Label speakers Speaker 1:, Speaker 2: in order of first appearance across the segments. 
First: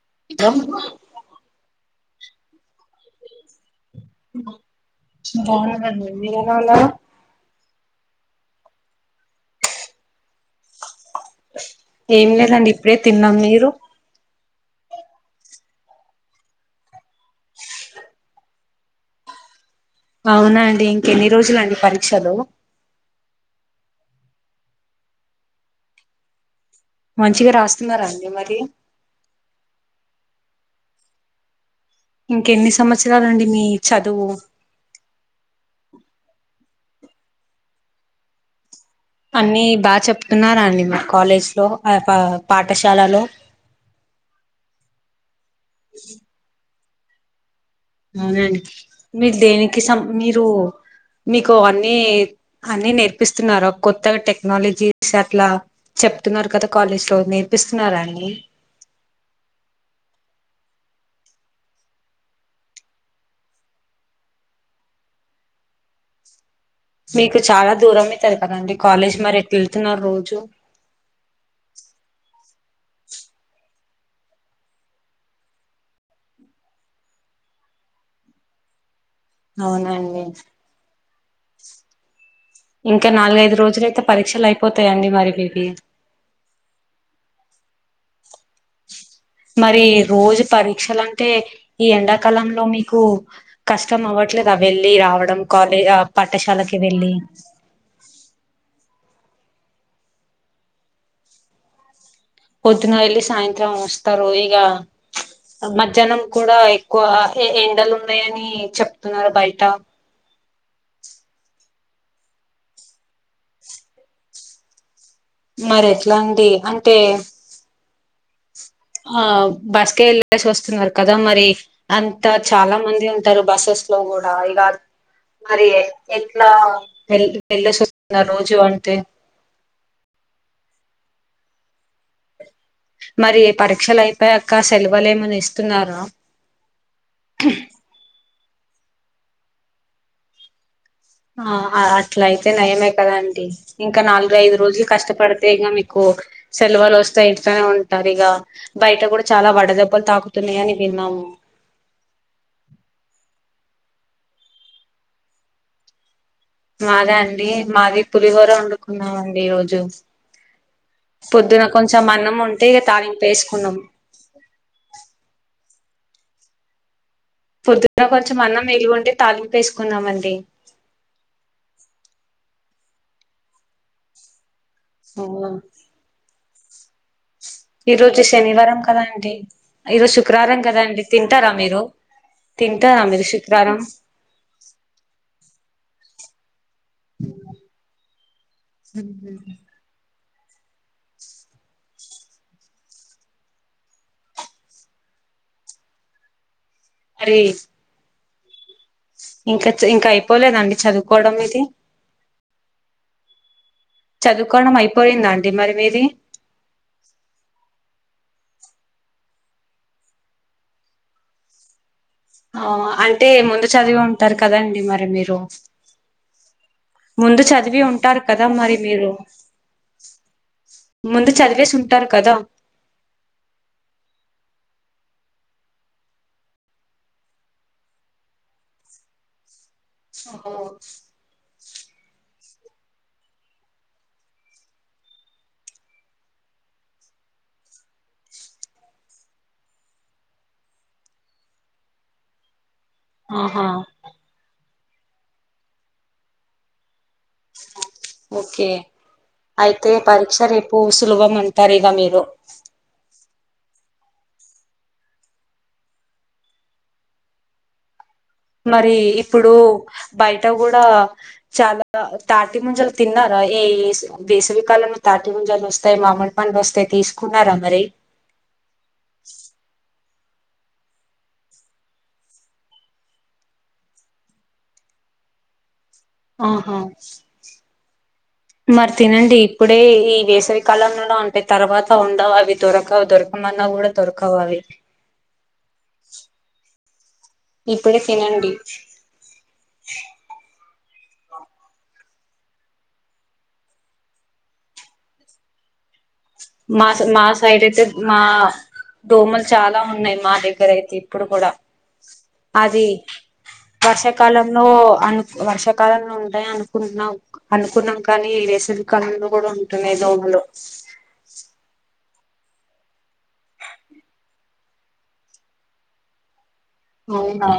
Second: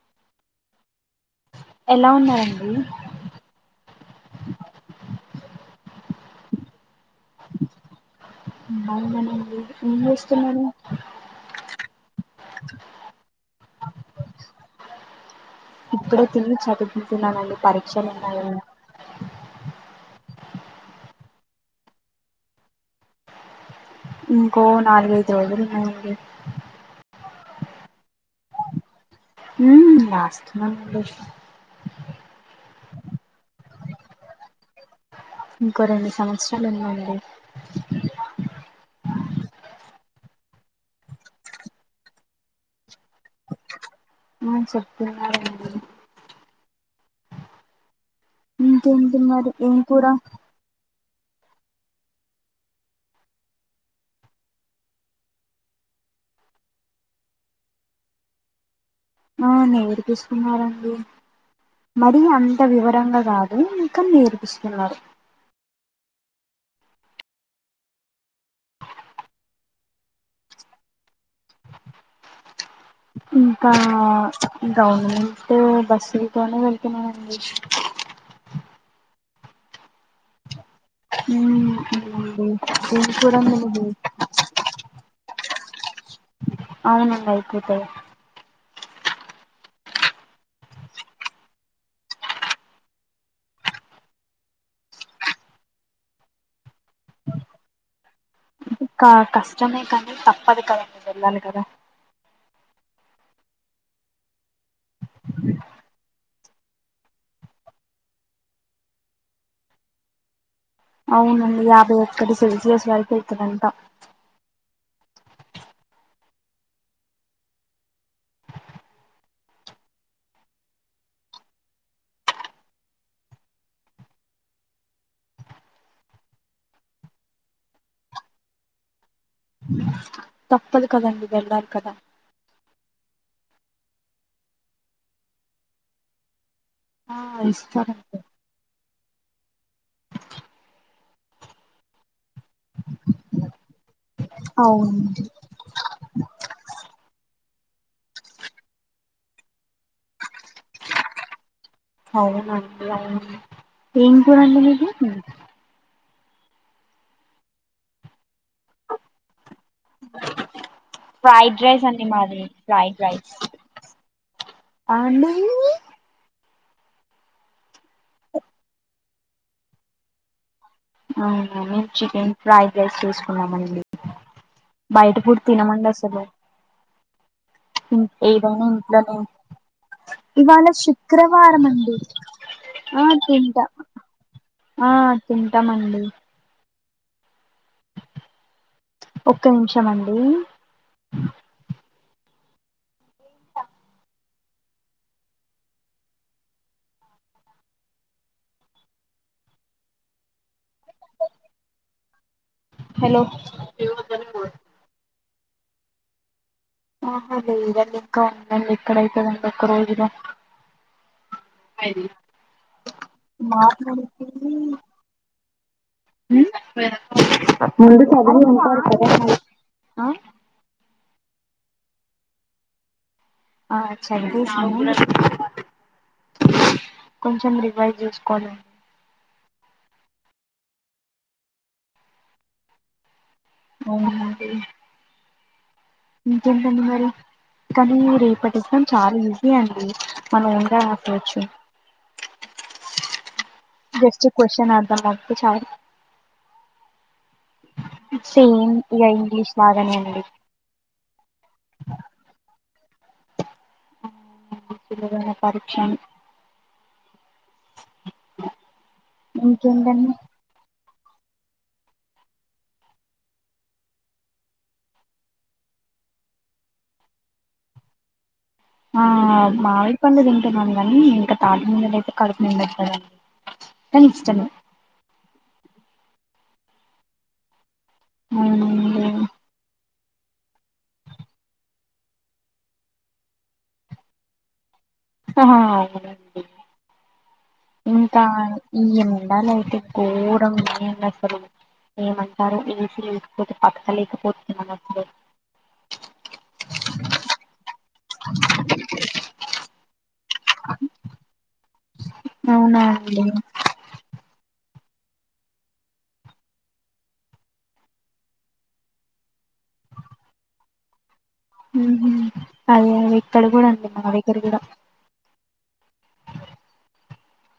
Speaker 1: [inaudible]
Speaker 2: ఎలా ఉన్నారండి
Speaker 1: [inaudible]
Speaker 2: బావున్నానండి ఏం చేస్తున్నారు
Speaker 1: ఏం లేదండి ఇప్పుడే తిన్నాం మీరు
Speaker 2: ఇప్పుడై తి చదువుతున్నానండి పరీక్షలు ఉన్నాయ
Speaker 1: అవునా అండి ఇంకెన్ని రోజుల అండి పరీక్షలు
Speaker 2: ఇంకో నాలుగైదు రోజులుఉన్నాయండి
Speaker 1: మంచిగా రాస్తున్నారా అండి మరి
Speaker 2: ఉ లాస్ట్ [inaudible]
Speaker 1: ఇంకెన్ని సంవత్సరాలు అండి మీ చదువు
Speaker 2: ఇంకో రెండు సంవత్సరాలు ఉన్నాయండి
Speaker 1: అన్ని బాగా చెప్తున్నారా అండి మా కాలేజ్ లో అ పాఠశాలలో
Speaker 2: ఆ చెప్ప [unintelligible]
Speaker 1: అవునండి
Speaker 2: ఇంకేంటి
Speaker 1: మీరు
Speaker 2: మరి ఏం
Speaker 1: దేనికి స
Speaker 2: కూర
Speaker 1: మీరు మీకు అన్ని, అన్ని నేర్పిస్తున్నారు కొత్తగా టెక్నాలజీస్ అట్లా చెప్తున్నారు కదా కాలేజ్ లో నేర్పిస్తున్నార అన్ని
Speaker 2: ఆ నేర్పిస్తున్నారండి మరి అంత వివరంగా కాదు ఇంకా నేర్పిస్తున్నారు
Speaker 1: మీకు చాలా దూరం అవుతారు కదండి కాలేజీ మరి ఎట్లా వెళ్తున్నారు రోజు
Speaker 2: ఇంకా గవర్నమెంట్ బస్సులతోనే వెళ్తున్నానండి
Speaker 1: అవునండి
Speaker 2: మ్ ఎం
Speaker 1: ఇంకా
Speaker 2: కూర అండి
Speaker 1: నాలుగైదు
Speaker 2: మీది
Speaker 1: రోజులయితే పరీక్షలు అయిపోతాయండి మరి మీవి
Speaker 2: అవునాంగా ఐపోత
Speaker 1: మరి రోజు పరీక్షలుంటే, ఈ ఎండాకాలంలో మీకు కష్టం అవ్వట్లేదా వెళ్ళి రావడం కాలేజ్ అ పాఠశాలకి వెళ్ళి
Speaker 2: అ కష్టమే కానీ తప్పదు కదండి వెళ్ళాలి కదా
Speaker 1: పొద్దున్న ఏళ్లి సాయంత్రం వస్తారు ఈగ మధ్యాహ్నం కూడా ఎక్కువ ఎండలు ఉన్నాయని చెప్తున్నారు బయట
Speaker 2: అవునుండి యాభై ఒక్కటి సెల్సియస్ వరకు ఎతు అంట
Speaker 1: మరి ఎట్లా అండి అంటే ఆ బస్కే వెళ్ళేసి వస్తున్నారు కదా మరి అంతా చాలా మంది ఉంటారు బస్సెస్ లో కూడా ఇగాద్ మరి ఎట్లా వెల్ వెళ్ళేసి [inaudible] న్నా రోజు అంటే
Speaker 2: తప్పదు కదండి వెళ్ళాలి కదా
Speaker 1: మరి పరీక్షలు అయిపోయాక సెలవలేమన ఇస్తున్నార
Speaker 2: ఆ ఇస్తర అండి
Speaker 1: ఆ [inaudible] అట్లయితే నయమే కదా ఆంటీ ఇంకా నాలుగు ఐదు రోజులు
Speaker 2: అవునండి
Speaker 1: కష్టపడితే ఇగ మీకు సెలవులు వస్తాయి ఇంట్లనే ఉంటరు ఇగ బయట కూడా చాలా వడదె దెబ్బలు తాకుతున్నాయని విన్నాము.
Speaker 2: అవునండి అవును ఏం కూర అండిన్రు మీరు
Speaker 1: మాదా అండి మాది పు పులిహోర వండుకున్నామండి ఈరోజు
Speaker 2: ఫ్రై
Speaker 1: పొద్దున కొంచెం అన్నం
Speaker 2: మాది
Speaker 1: ఉంటే ఇగ
Speaker 2: ఫ్రైడ్
Speaker 1: తాలింపు
Speaker 2: రైస్
Speaker 1: వేసుకున్నాం.
Speaker 2: అండి
Speaker 1: పొద్దున్న కొంచెం అన్నం మిగిలి ఉంటే తాలింపేసుకున్నామండి.
Speaker 2: అవునా మేం చికెన్ ఫ్రైడ్ రైస్ చేస్కున్నామండి. బైట ఫుడ్ తినమండి అసలు
Speaker 1: ఈ రోజు
Speaker 2: ఏదైనా
Speaker 1: శనివారం కదా
Speaker 2: ఇంట్లోనే
Speaker 1: అండి ఈరోజు శుక్రవారం
Speaker 2: ఇవాళ
Speaker 1: కదా అండి తింటరా
Speaker 2: శుక్రవారం
Speaker 1: మీరు
Speaker 2: అండి
Speaker 1: తింటరా
Speaker 2: ఆ
Speaker 1: మీరు
Speaker 2: తింటా
Speaker 1: శుక్రవారం.
Speaker 2: ఆ తింటామండి.
Speaker 1: ఉ
Speaker 2: ఒక్క నిమిషం అండి.
Speaker 1: అరే ఇంకా ఇంకా అయిపోలేదండి చదువుకోవడం మీది
Speaker 2: హలో
Speaker 1: డి మరి మీది
Speaker 2: ఆహ లేదండి ఇంకా ఉందండి ఎక్కడైతదండి ఒక్క రోజుల
Speaker 1: ఆ అంటే ముందు చదివి ఉంటారు కదండి మరి మీరు ముందు చదివి
Speaker 2: ముందు
Speaker 1: ఉంటారు
Speaker 2: చదివి
Speaker 1: కదా మరి
Speaker 2: ఉంటారు కదా
Speaker 1: మీరు
Speaker 2: మరి ఆ
Speaker 1: ముందు చదివేసుంటారు కదా
Speaker 2: ఆ చదివినాను. కొంచెం రివైజ్ చేసుకోవాలేదు.
Speaker 1: ఓ
Speaker 2: అవునా ఇంకేంటండి మరి కానీ రేపటి ఎగ్జామ్ చాలా ఈజీ అండి మనం ఓన్గా రాసియచ్చు.
Speaker 1: ఆహా
Speaker 2: జస్ట్ క్వశ్చన్ ఆ [inaudible]
Speaker 1: ఓకే
Speaker 2: ఇంగ్లీష్
Speaker 1: అయితే
Speaker 2: లాగానే అండి
Speaker 1: పరీక్ష రేపు సులభం అంటారు ఇగ మీరు
Speaker 2: చిదైన పరీక్షన్
Speaker 1: మరి ఇప్పుడు
Speaker 2: ఇంకేంటండి
Speaker 1: బయట గుడా చాలా తాటి ముంజలు తిన్నరా ఈ వేసవికాలంలో తాటి ముంజాలు వస్తాయి మామిడి పండ్లు వస్తాయి తీసుకున్నారా మరి
Speaker 2: ఆ మామి పండు తింటున్నాను కానీ ఇంకా తాటి ముంజలు అయితే కడుపు నిండా తినలేం కానీ ఇష్టమే
Speaker 1: ఆహా మరి
Speaker 2: అవునండి
Speaker 1: తినండి ఇప్పుడే ఈ వేసవికాలంలోనే ఉంటాయి తర్వాత ఉండవు. అవి దొరకవు దొరకమన్న గుడా దొరకవు అవి
Speaker 2: [inaudible]
Speaker 1: ఇప్పుడే
Speaker 2: ఇంకా
Speaker 1: తినండి
Speaker 2: ఈ ముండాల అయితే ఘోరం ఏం చేస్తారో ఏమంటారో ఏనర్జీ లేకపోతే బ తకలేకపోతున్నాను అసలు
Speaker 1: మా మా సైడ్ అయితే మా దోమలు చాలా ఉన్నాయి మా దగ్గర అయితే ఇప్పుడు కూడా
Speaker 2: అవునా
Speaker 1: అది
Speaker 2: అండి
Speaker 1: వర్షాకాల లో వర్షాకాలంలో ఉంటాయి అనుకుంటున్నాం అనుకున్నాం కానీ వేసవి కాలంలో కూడా ఉంటున్నాయి దోమలు
Speaker 2: ఉమ్ హు అదే అవి ఇక్కడ కూడా అండి మన దగ్గర కూడా
Speaker 1: అవునా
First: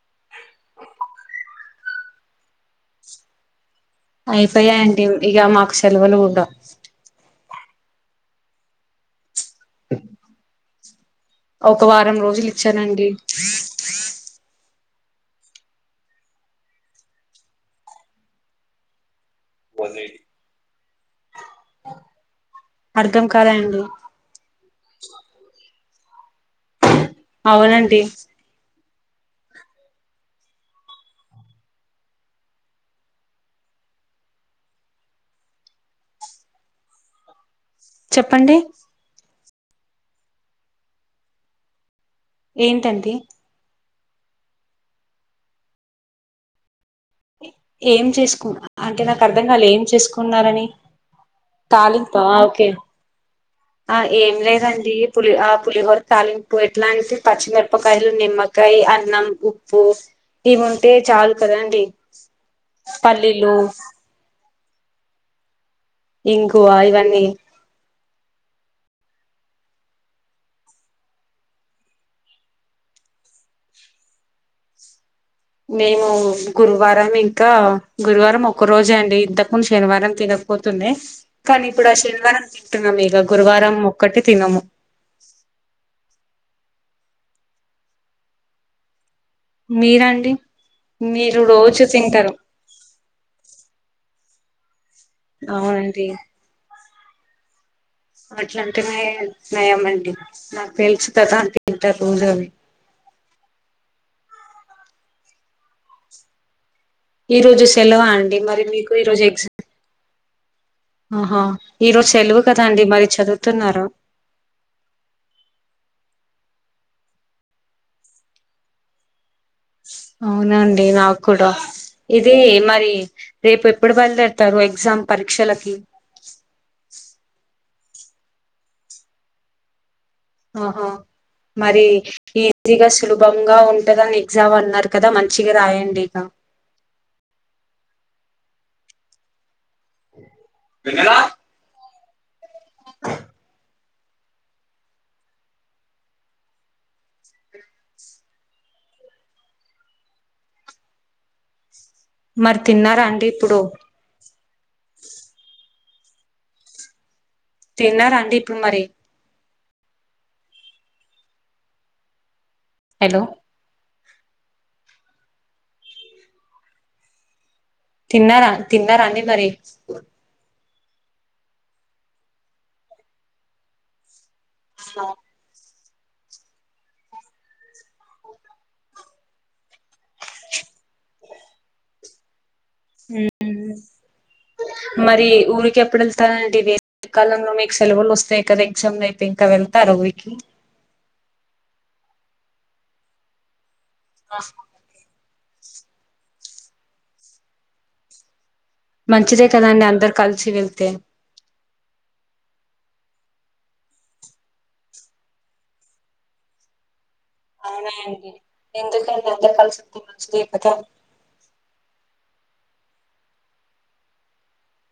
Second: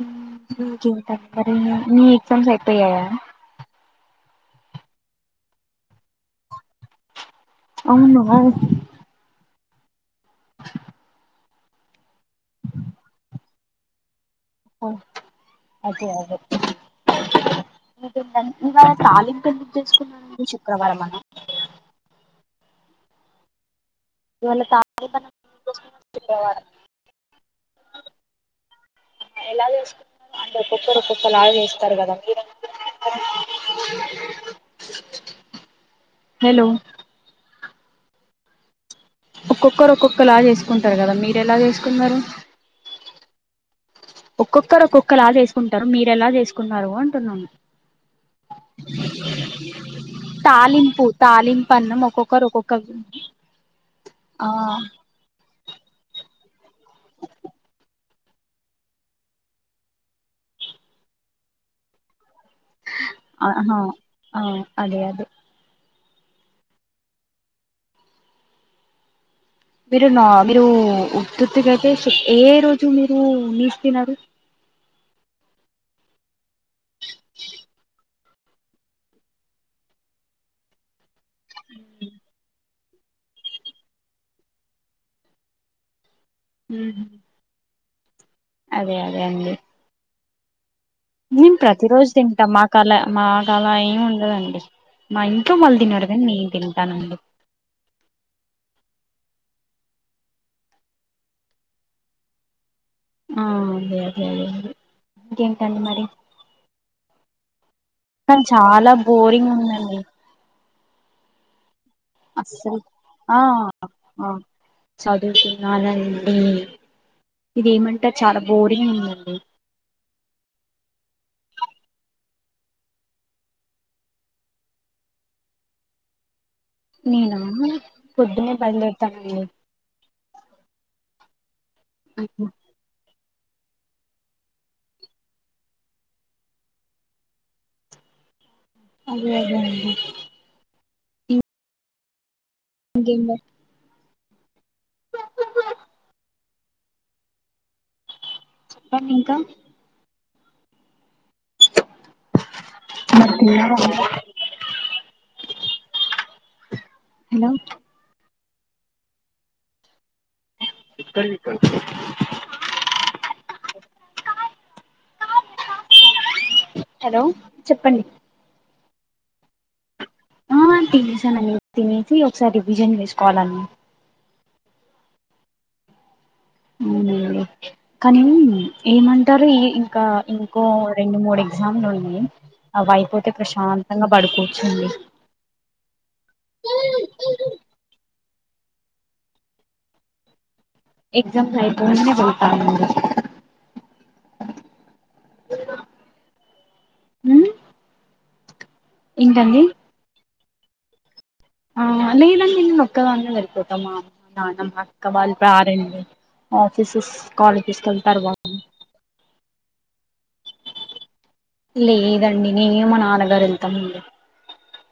Speaker 2: ఉమ్ ఈరోజుంటాయ్ మరి నీ ఎగ్జామ్స్ అయిపోయాయా
Speaker 1: అయిపోయాయి అండి ఇక మాకు సెలవులు ఉండవ్
Speaker 2: అవును
Speaker 1: [inaudible] ఒక వారం రోజులు ఇచ్చానండి
Speaker 2: ఓ అదే అదే ఇక ఇవాళ తాలింపు ఎందుకు చేసుకున్నారండి శుక్రవారం అన
Speaker 1: అర్థం కాలేదు అండి
Speaker 2: ఇవాళ తాలింపు ఎందుకు చెస్ శుక్రవారం
Speaker 1: అవునండి
Speaker 2: ఎలా జేస్తారు అంటే ఒక్కొకరు ఒక్కోలా జేస్తారు కదా అంటె మీరెలా జేస్తార హలో
Speaker 1: చెప్పండి
Speaker 2: ఒక్కొక్కరు ఒక్కొక్క లా జేస్తారు కదా మీరు ఎలా చేసుకున్నారు
Speaker 1: ఏంటండి
Speaker 2: ఒక్కొక్కరు ఒక్కొక్కరలా చేసుకుంటారు మీరెలా చేసుకున్నారు అంటున్నాను
Speaker 1: ఏం చేసుకు అంటే నాకు అర్ధం కాలే ఏం చేసుకున్నారని
Speaker 2: తాలింపు తాలింపు అన్నం
Speaker 1: తాలింప
Speaker 2: ఒక్కొక్కరు
Speaker 1: ఓకే
Speaker 2: ఒక్కొక్క
Speaker 1: ఆ ఏం
Speaker 2: ఆ
Speaker 1: లేదండి పులి ఆ పులిహోర తాలింప్ ఉప్పు ఎట్లాంటి పచ్చిమిరపకాయలు నిమ్మకాయ అన్నం ఉప్పు ఇవి ఉంటే చాలు కదండి పల్లీలు
Speaker 2: ఆహా అ అదే అదే
Speaker 1: ఇంగోవ అవన్నీ
Speaker 2: మీరు నా మీరు ఉత్తితీగాయితే ఏ రోజు మీరు నీస్ తినరు
Speaker 1: మేము గురువారం ఇంకా గురువారం ఒక్క రోజే అండి ఇంతకుందు శనివారం తినకపోతుండే కానీ ఇప్పుడు ఆ శనివారం తింటున్నాం ఇక గురువారం ఒక్కటి తినము
Speaker 2: ఉమ్ అదే అదే
Speaker 1: మీరండి మీరు
Speaker 2: నేను ప్రతి రోజు
Speaker 1: తింటారు
Speaker 2: తింటా మా కలా మా కలా ఏమి ఉండదండి [inaudible] మా ఇంట్లో మళ్ళీ
Speaker 1: అవునండి
Speaker 2: తిినరుగాని నేను తింటాను అండి
Speaker 1: అట్లాఅంటేనే నయమండి నాకు తెలుసు కదా అ తింట రోజ అవి
Speaker 2: ఆ అదే అదే ఇంకేంటండి మరి
Speaker 1: ఈరోజు స్కూ
Speaker 2: తను చాలా బోరింగ్ ఉందండి.
Speaker 1: ఆహా. ఈ రోజు సెలవు కదా
Speaker 2: అసల్
Speaker 1: అండి మరి
Speaker 2: ఆ
Speaker 1: చదువుతున్నారా
Speaker 2: చదువుతున్నానండి. ఏమంటే చాలా బోరింగ్ ఉండండి.
Speaker 1: అవునండి నాకు కూడా ఇది మరి రేపు ఎప్పుడు బయలుదేడతారు ఎగ్జామ్ పరీక్షలకి.
Speaker 2: నేన. పొద్దున్నే బయలుదేరుతామండి.
Speaker 1: ఆహా. మరి కీర్తికి అసలు. దొంగ ఉంటదని ఇచ్చామ్ అన్నారు కదా మంచిగా రాయండి ఇగా.
Speaker 2: అదే అదే. అ
Speaker 1: వెన్నెల.
Speaker 2: ఇంకేంబర్. చెప్పండి ఇంక
Speaker 1: మరి తిన్నారా అండి ఇప్పుడు.
Speaker 2: హలో
Speaker 1: తిన్నారా అండి. కు మరి.
Speaker 2: ఇక్కడ ఇక్కడ.
Speaker 1: హలో.
Speaker 2: హలో. చెప్పండి
Speaker 1: తిన్నారా తిన్నారా అండి ఇ మరెజ్
Speaker 2: ఆ తినేసనండి తినేసి ఒకసారి రివిజన్ చేసుకోవాలండి.
Speaker 1: అ.
Speaker 2: ఉమ్ కానీ ఏమంటారు ఈ ఇంకా ఇంకో రెండు మూడు ఎగ్జామ్ల ఉన్నాయి. అవి అయిపోతే
Speaker 1: హ్మ్
Speaker 2: ప్రశాంతంగా పడుకోవచ్చండి
Speaker 1: మరి ఊరికి ఎప్పుడు వెళ్తారండి వేసవి కాలంలో మీకు సెలవులు వస్తే. ఇంకా ఎగ్జామ్ లైతే వెళ్తారా ఇంక ఇంటికి.
Speaker 2: [inaudible]
Speaker 1: ఆ.
Speaker 2: ఉమ్
Speaker 1: మంచిదే
Speaker 2: ఏంటండి
Speaker 1: కదా అండి అందరు కల్ చీరల్ తే
Speaker 2: ఆ నేన్ అన్ని నిను ఒక్కదాన్నే వెళ్ళిపోతమ నానమ్మ అక్కవాళ్ళు రాలెదు ఆఫీస్సెస్ కి
Speaker 1: అవునండి ఎందుకంటే. కాలసుంటే మంచిదే కదా.
Speaker 2: లేదండి నేనే మా నాన్నగారు ఎల్తామ్ ఇంగ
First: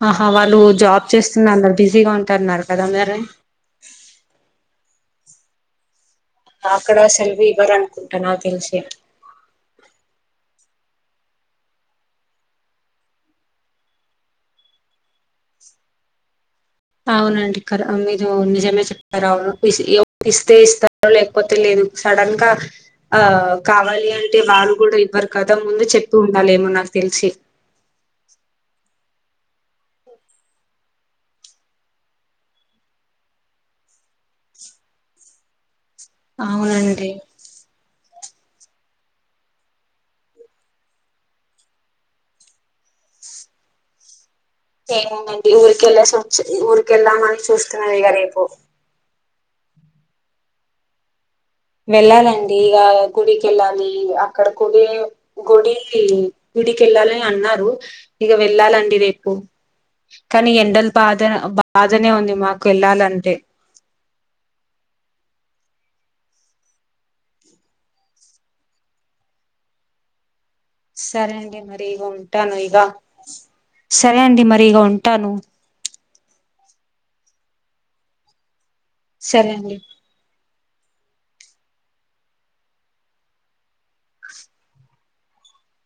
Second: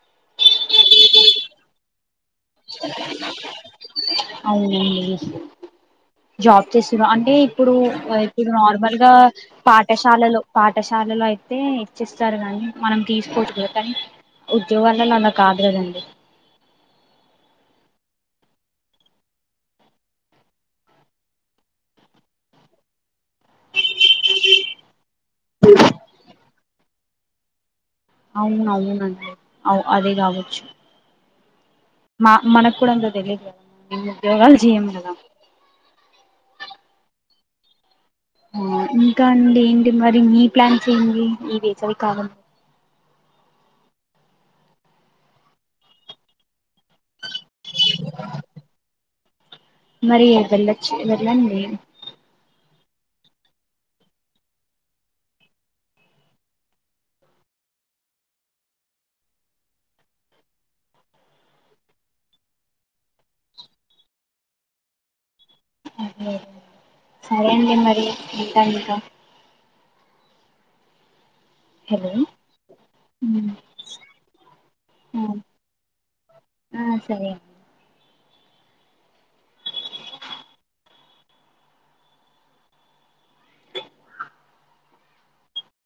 Speaker 1: ఆహా వాళ్ళు జాబ్ చేస్తున్నారు అందరు బిజీగా ఉం
Speaker 2: అవును అండి జాబ్
Speaker 1: అక్కడ
Speaker 2: చేస్తున్నా అంటే
Speaker 1: సెలవు ఇవ్వరు
Speaker 2: ఇప్పుడు
Speaker 1: అనుకుంటా నాకు
Speaker 2: ఇప్పుడు
Speaker 1: తెలిసి
Speaker 2: నార్మల్ గా పాఠశాలలో పాట్ పాఠశాలలో అయితే ఇచ్చిస్తారు కానీ, మనం తీసుకోవచ్చు కూడా కానీ ఉద్యోగాలలో అలా కాదు కదండి.
Speaker 1: అవునండి కదా మీరు నిజమే చెప్తారు. అవును ఇస్తే ఇస్తారో లేకపోతే లేదు. సడన్ గా ఆ కావాలి అంటే వాళ్ళు కూడా ఇవ్వరు. కథ ముందు చెప్పి ఉండాలిమో నాకు తెలిసి
Speaker 2: అవును అవునండి అవు అదే కావచ్చు మా మనకు కూడా అంత తెలియదు ఉద్యోగాలు చేయం కదా
Speaker 1: అవునండి.
Speaker 2: ఆ ఇంకా అండి ఏంటి మరి మీ ప్లాన్స్ ఏంది ఈ వేసవి కాలం
Speaker 1: ఏముంది అండి ఊరికి వెళ్లే సొచ్చ ఊరికి వెళ్దాం అని చూస్తున్న నదిగా రేపు
Speaker 2: మరి వెళ్లొచ్చు కదా
Speaker 1: వెళ్లాలండి. ఇక గుడికి వెళ్ళాలి. అక్కడ గుడి గుడి గుడికి వెళ్ళాలి అని అన్నారు. ఇక వెళ్ళాలండి రేపు కానీ, ఎండల బాధ బాధనే ఉంది మాకు వెళ్ళాలంటే.
Speaker 2: సరే అండి మరి ఉంటా ఇంకా
Speaker 1: సరే అండి అండి మరి ఈ
Speaker 2: హలో
Speaker 1: ఉంటాను ఈగ
Speaker 2: ఉమ్,
Speaker 1: సరే అండి మరి ఈగ
Speaker 2: ఆ
Speaker 1: ఉంటాను.
Speaker 2: ఆ సరే
Speaker 1: సరే అండి